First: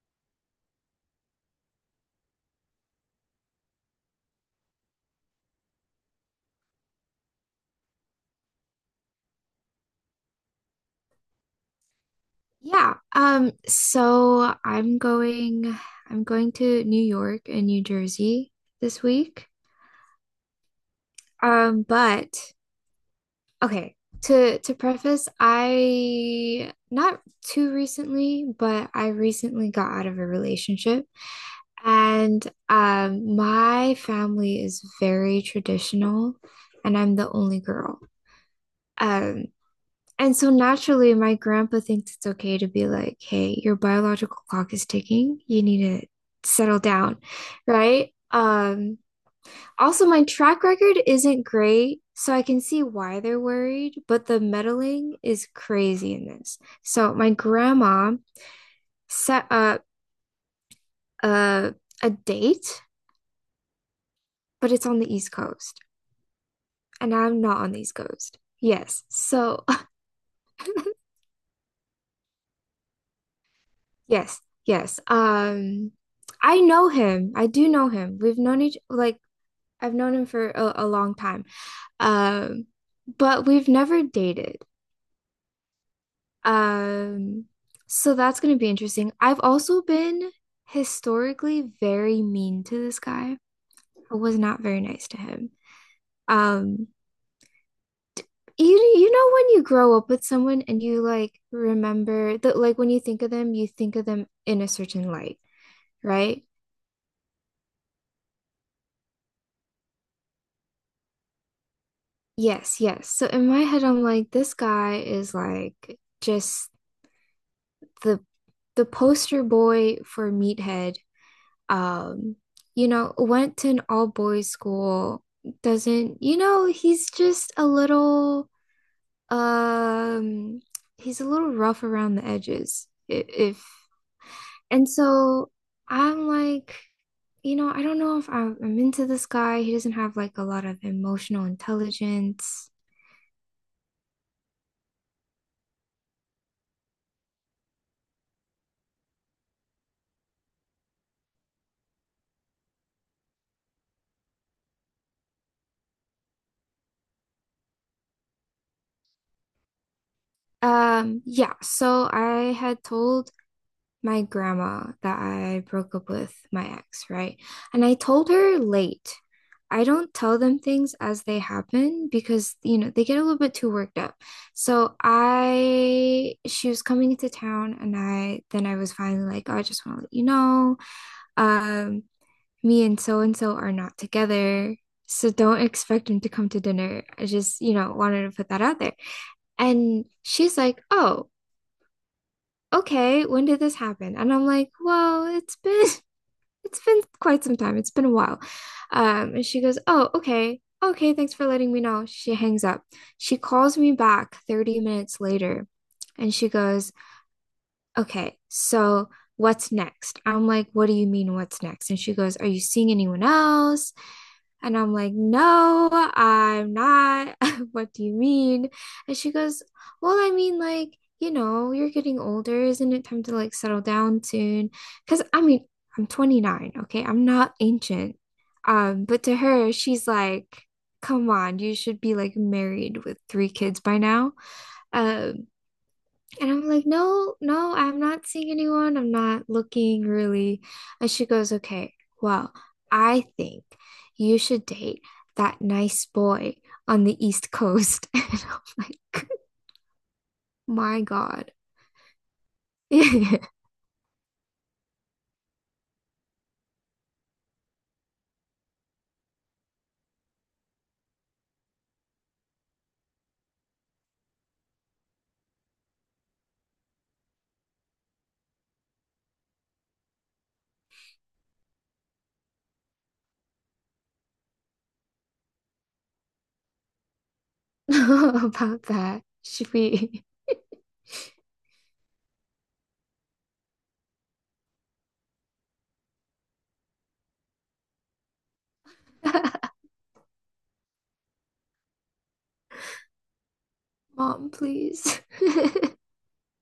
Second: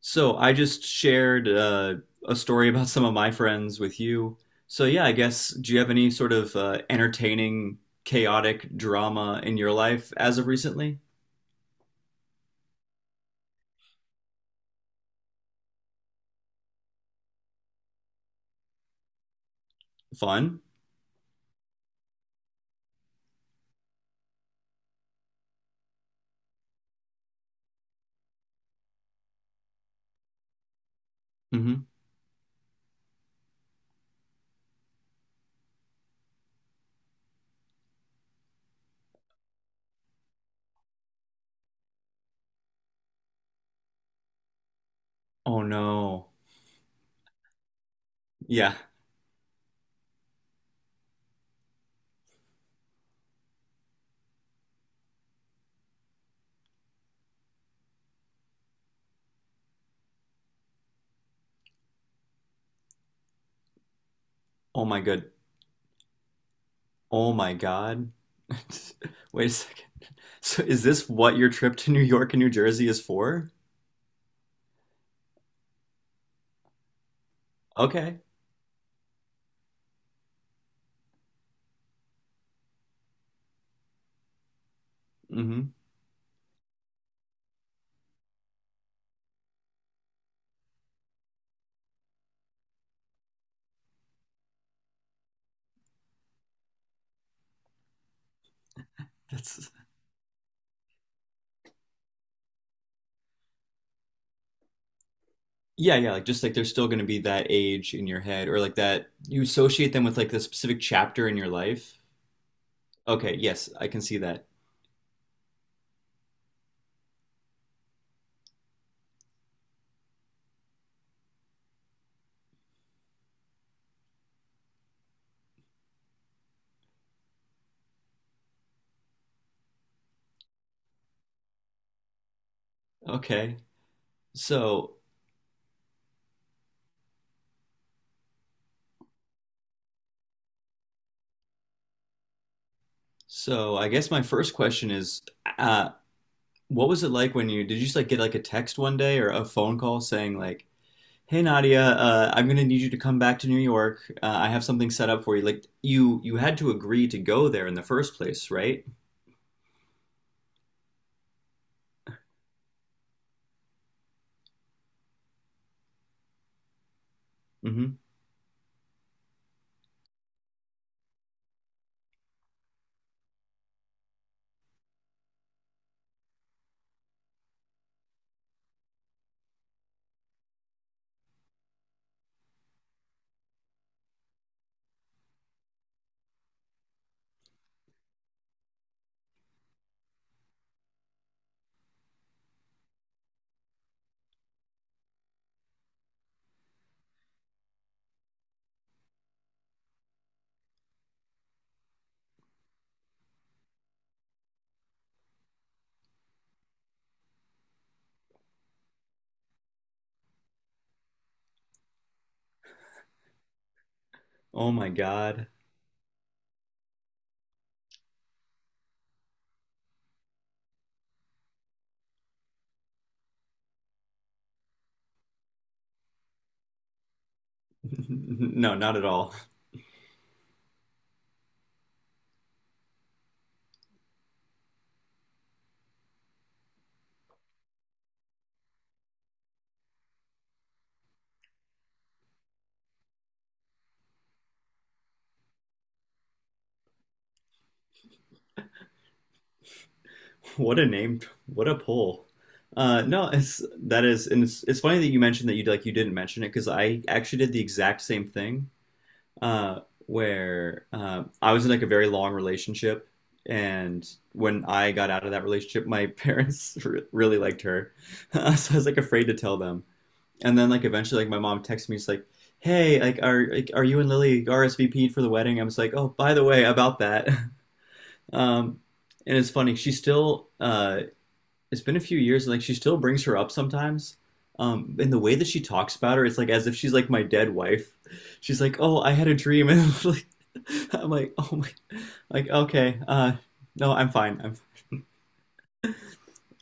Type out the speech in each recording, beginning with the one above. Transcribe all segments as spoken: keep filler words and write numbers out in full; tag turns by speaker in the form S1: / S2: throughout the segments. S1: So I just shared uh, a story about some of my friends with you. So yeah, I guess do you have any sort of uh, entertaining, chaotic drama in your life as of recently?
S2: Yeah. Um, so I'm going I'm going to New York and New Jersey this week.
S1: Fun?
S2: Um, but okay, to to preface, I not too recently, but I recently got out of a relationship,
S1: Hmm.
S2: and um my family is very traditional, and I'm the only girl. Um, And so naturally, my grandpa thinks it's okay to be like, hey, your biological clock is ticking. You
S1: Oh
S2: need to
S1: no.
S2: settle down, right?
S1: Yeah.
S2: Um, also, my track record isn't great, so I can see why they're worried, but the meddling is crazy in this. So my grandma set up a, a date, but
S1: Oh
S2: it's on
S1: my
S2: the
S1: good.
S2: East Coast, and
S1: Oh
S2: I'm
S1: my
S2: not on the East
S1: God.
S2: Coast. Yes.
S1: Wait a
S2: So
S1: second. So is this what your trip to New York and New Jersey is for?
S2: yes, yes. Um, I know him. I do know
S1: Okay.
S2: him. We've known each like I've known him for a, a long time. Um, but we've never dated.
S1: Hmm.
S2: Um, so that's gonna be interesting. I've also been historically very mean to this guy. I was not very nice to him. Um, you you know when you
S1: That's
S2: grow up with someone and you like remember that like when you think of them, you think of them in a certain light,
S1: Yeah, yeah, like just
S2: right?
S1: like there's still going to be that age in your head or like that you associate them with like the specific chapter in your life.
S2: Yes, yes. So
S1: Okay,
S2: in my
S1: yes,
S2: head,
S1: I can
S2: I'm
S1: see
S2: like,
S1: that.
S2: this guy is like just the the poster boy for meathead. Um, you know, went to an all boys school, doesn't, you know, he's just a little um he's a little rough around the edges. If,
S1: Okay.
S2: if And
S1: So,
S2: so I'm like, you know, I don't know if I'm, I'm into this guy. He doesn't have like a lot of emotional intelligence.
S1: so I guess my first question is, uh, what was it like when you did you just like get like a text one day or a phone call saying like, "Hey Nadia, uh, I'm gonna need you to come back to New York. Uh, I have something set up for you." Like you you had to agree to go there in the first place, right?
S2: Um, yeah, so I had told my grandma that I broke up with my ex, right? And I
S1: Mm-hmm.
S2: told her late. I don't tell them things as they happen because, you know, they get a little bit too worked up. So I, she was coming into town, and I, then I was finally like, oh, I just want to let you know, um, me and so and so are not together. So don't expect him to come to dinner. I just, you know, wanted to put that out there. And she's like, oh, okay, when did this happen? And I'm like, well, it's been it's been quite some time. It's been a while. Um, and she goes, oh, okay. Okay, thanks for letting me know. She hangs up. She calls me back thirty minutes later and she goes, okay, so what's next? I'm like, what do you mean, what's next? And she goes, are you seeing anyone else?
S1: Oh
S2: And
S1: my
S2: I'm like,
S1: God.
S2: no, I'm not. What do you mean? And she goes, well, I mean, like, you know, you're getting older. Isn't it time to like settle down soon? Because I mean, I'm twenty-nine, okay? I'm not ancient.
S1: No, not at
S2: Um, but
S1: all.
S2: to her, she's like, come on, you should be like married with three kids by now. Um, and I'm like, no, no, I'm not seeing anyone. I'm not looking really. And she goes, okay, well, I think you should date that nice boy on the East Coast. And I'm like,
S1: What a
S2: my
S1: name.
S2: God.
S1: What a pull. Uh, no, it's that is, and it's it's funny that you mentioned that you like you didn't mention it because I actually did the exact same thing. Uh, where uh, I was in like a very long relationship, and when I got out of that relationship, my parents re really liked her, so I was like afraid to tell them. And then like eventually, like my mom texted me, she's like, "Hey, like are like, are you and Lily R S V P'd for the wedding?" I was like, "Oh, by the way, about that." Um,
S2: About that.
S1: and it's
S2: Should
S1: funny, she
S2: we?
S1: still uh, it's been a few years and like she still brings her up sometimes. Um, and the way that she talks about her, it's like as if she's like my dead wife. She's like, "Oh, I had a dream," and I'm like, I'm like, "Oh my, like okay, uh, no, I'm fine."
S2: Mom,
S1: I'm,
S2: please.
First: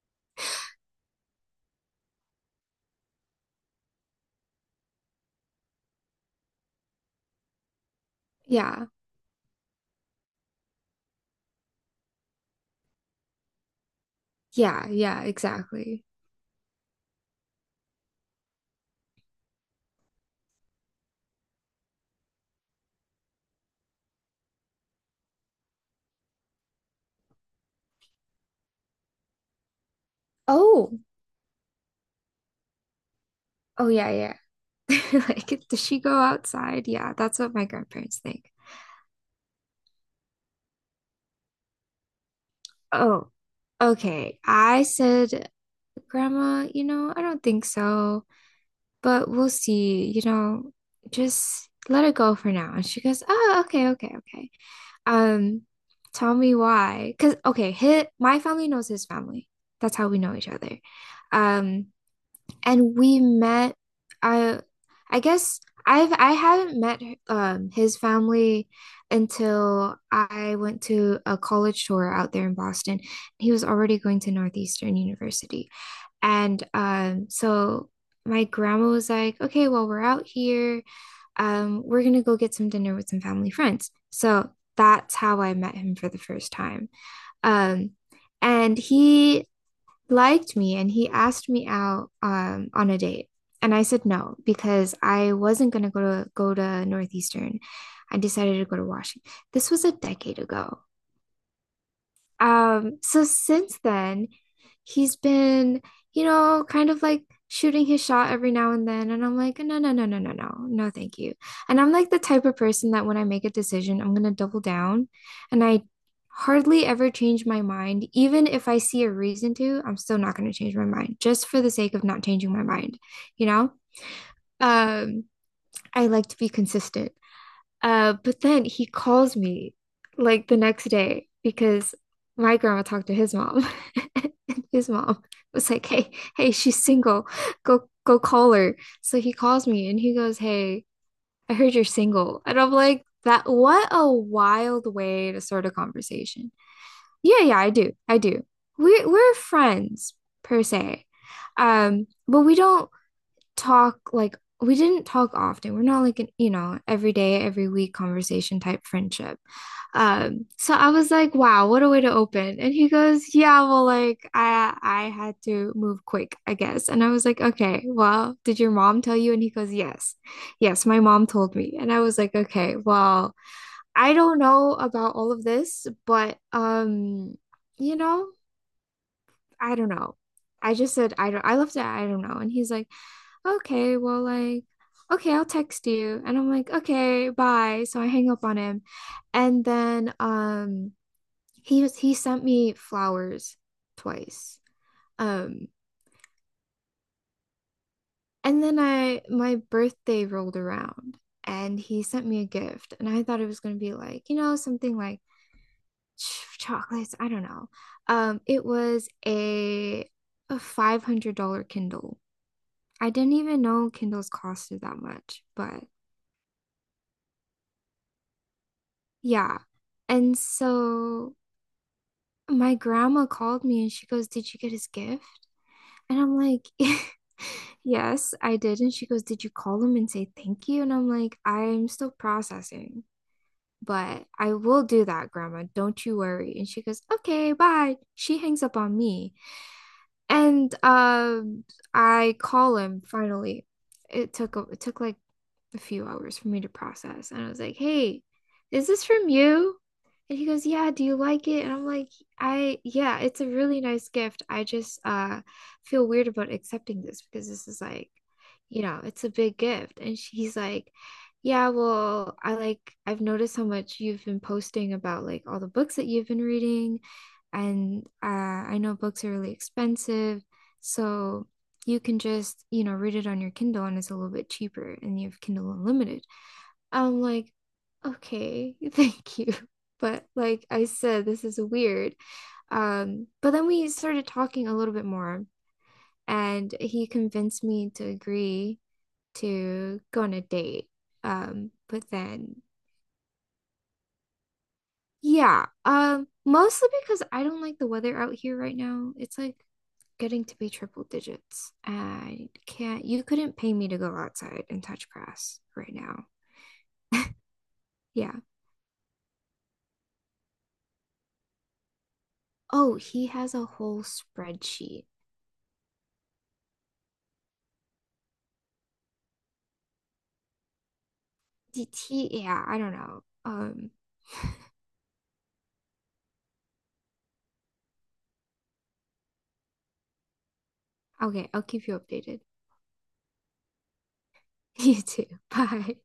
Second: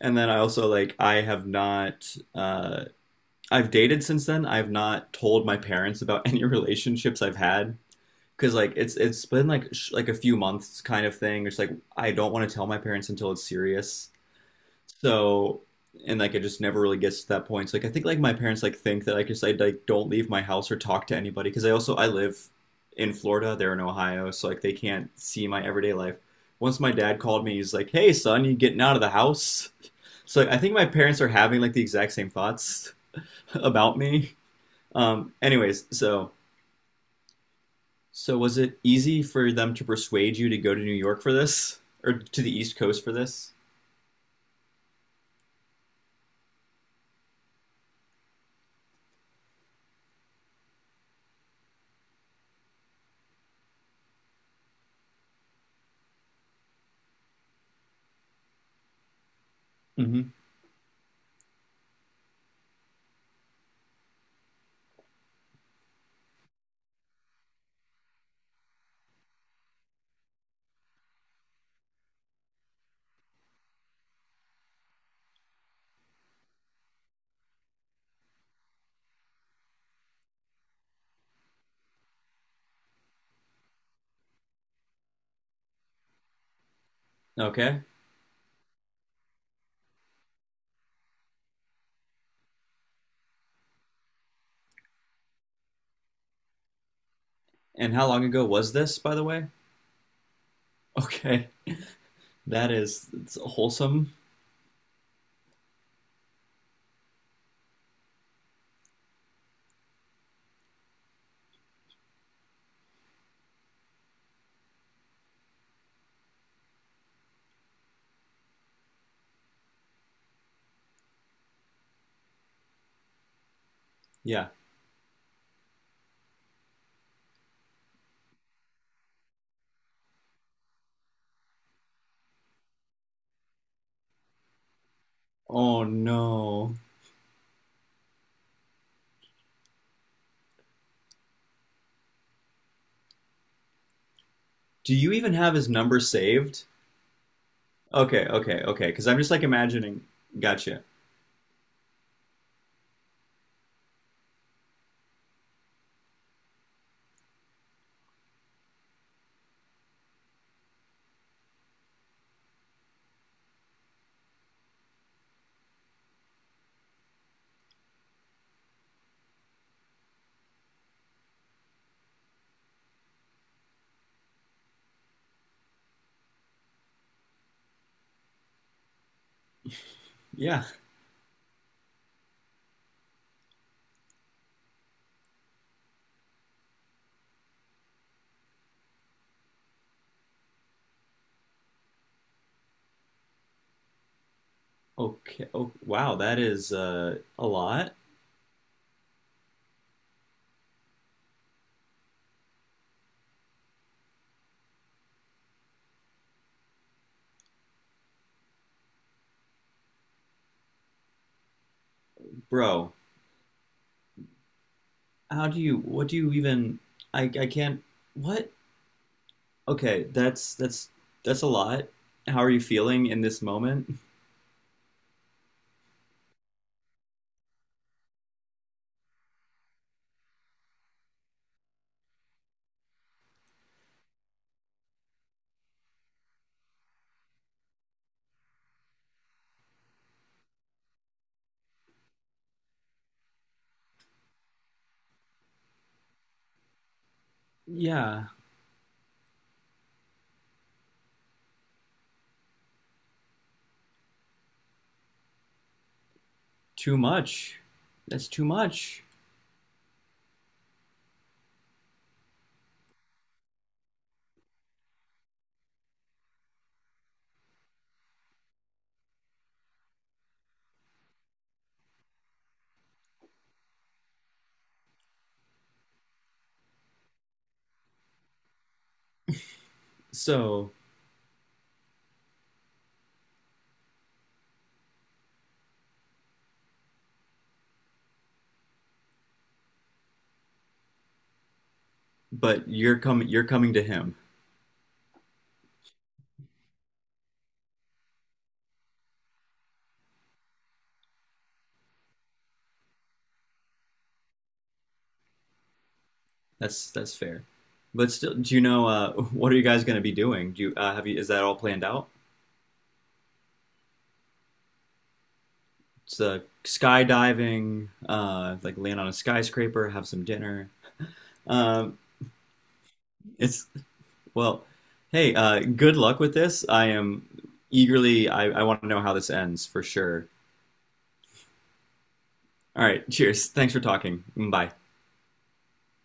S1: And then I also like I have not, uh, I've dated since then. I've not told my parents about any relationships I've had because like
S2: Yeah.
S1: it's it's been like sh- like a few months kind of thing. It's like I don't want to tell my parents until it's serious.
S2: Yeah. Yeah.
S1: So,
S2: Exactly.
S1: and like it just never really gets to that point. So, like I think like my parents like think that I just I like don't leave my house or talk to anybody because I also I live in Florida, they're in Ohio, so like they can't see my everyday life. Once my dad called me, he's like, "Hey son, you getting out of the house?" So like, I think my
S2: Oh.
S1: parents are having like the exact same thoughts
S2: Oh,
S1: about
S2: yeah.
S1: me.
S2: Yeah.
S1: Um,
S2: Like, does
S1: anyways,
S2: she go
S1: so
S2: outside? Yeah. That's what my grandparents
S1: so
S2: think.
S1: was it easy for them to persuade you to go to New York for this or to the East Coast for
S2: Oh.
S1: this?
S2: Okay, I said, Grandma, you know, I don't think so, but we'll see. You know, just let it go for now. And she goes, oh, okay, okay, okay. Um, tell me why. Because, okay, his, my family knows his family. That's how we
S1: Hmm.
S2: know each other. Um, and we met, I, I guess I've, I haven't met, um, his family until I went to a college tour out there in Boston. He was already going to Northeastern University. And um, so my grandma was like, okay, well, we're out here. Um, we're gonna go get some dinner with some family friends. So that's how I met him for the first time.
S1: Okay.
S2: Um, and he liked me and he asked me out um, on a date. And I said no because I wasn't gonna go to go to Northeastern.
S1: And how
S2: I
S1: long ago
S2: decided to
S1: was
S2: go to
S1: this, by the
S2: Washington.
S1: way?
S2: This was a decade ago.
S1: Okay, that
S2: Um,
S1: is
S2: so
S1: it's
S2: since
S1: wholesome.
S2: then, he's been, you know, kind of like shooting his shot every now and then. And I'm like, no, no, no, no, no, no, no, thank you. And I'm like the type of person that when I make a decision, I'm gonna double down. And I hardly ever change my mind. Even if I see a reason to, I'm still not gonna change my mind just for the sake of not changing my mind, you know?
S1: Yeah.
S2: Um, I like to be consistent. Uh, but then he calls me like the next day because my grandma talked to his mom. And his mom was
S1: Oh
S2: like, "Hey, hey,
S1: no.
S2: she's single. Go go call her." So he calls me and he goes, "Hey, I heard you're single." And I'm like, "That what a wild
S1: Do you
S2: way
S1: even
S2: to
S1: have
S2: start
S1: his
S2: a
S1: number
S2: conversation."
S1: saved?
S2: Yeah, yeah, I do. I
S1: Okay,
S2: do.
S1: okay, okay.
S2: We
S1: Because I'm just
S2: we're
S1: like imagining.
S2: friends per
S1: Gotcha.
S2: se. Um, but we don't talk, like we didn't talk often. We're not like an, you know, every day, every week conversation type friendship. Um, so I was like, wow, what a way to open. And he goes, yeah, well, like I I had to move quick, I guess. And I was like, okay, well, did your mom tell you? And he goes, yes. Yes, my mom told me. And I was like, okay, well, I don't know about all of this, but um, you know, I don't know.
S1: Yeah.
S2: I just said I don't I left it, I don't know. And he's like, okay, well, like, okay, I'll text you. And I'm like, okay, bye. So I hang up on him. And then um he was he sent me flowers twice.
S1: Okay.
S2: Um,
S1: Oh, wow. That is uh, a lot,
S2: and then I my birthday rolled around and he sent me a gift, and I thought it was gonna be like, you know, something like ch- chocolates, I don't know. Um, it was a a five hundred dollar Kindle.
S1: bro.
S2: I didn't even know Kindles costed that much,
S1: How do you?
S2: but
S1: What do you even? I I can't. What?
S2: yeah.
S1: Okay.
S2: And
S1: That's that's
S2: so
S1: that's a lot. How are you
S2: my
S1: feeling in
S2: grandma
S1: this
S2: called me and
S1: moment?
S2: she goes, did you get his gift? And I'm like, yes, I did. And she goes, did you call him and say thank you? And I'm like, I'm still processing, but I will do that, Grandma. Don't you worry. And she goes, okay, bye. She hangs up on me. And um, I call him finally. It took a, it took like a few hours for me to process, and I was like, "Hey,
S1: Yeah.
S2: is this from you?" And he goes, "Yeah, do you like it?" And I'm like, "I yeah, it's a really nice gift. I just uh feel weird about
S1: Too
S2: accepting this because
S1: much.
S2: this is like,
S1: That's too
S2: you know,
S1: much.
S2: it's a big gift." And she's like, "Yeah, well, I like I've noticed how much you've been posting about like all the books that you've been reading." And uh, I know books are really expensive, so you can just, you know, read it on your Kindle and it's a little bit cheaper and you have Kindle Unlimited. I'm like, okay, thank you. But like
S1: So
S2: I said, this is weird. Um, but then we started talking a little bit more, and he convinced me to agree to go on a date. Um, but then
S1: but you're coming you're coming to him.
S2: yeah, um, mostly because I don't like the weather out here right now. It's like getting to be triple digits. I can't, you couldn't pay me to go outside and touch grass right now.
S1: That's that's fair. But still,
S2: Yeah.
S1: do you know uh, what are you guys going to be doing? Do you uh, have you is that all planned out?
S2: Oh, he has a whole spreadsheet.
S1: It's uh, skydiving, uh, like land on a skyscraper, have some dinner.
S2: D-
S1: Um,
S2: T yeah, I don't know.
S1: it's
S2: Um,
S1: Well, hey, uh, good luck with this. I am eagerly. I, I want to know how this ends for sure.
S2: okay, I'll keep you updated.
S1: All right, cheers. Thanks for talking. Bye.
S2: You too. Bye.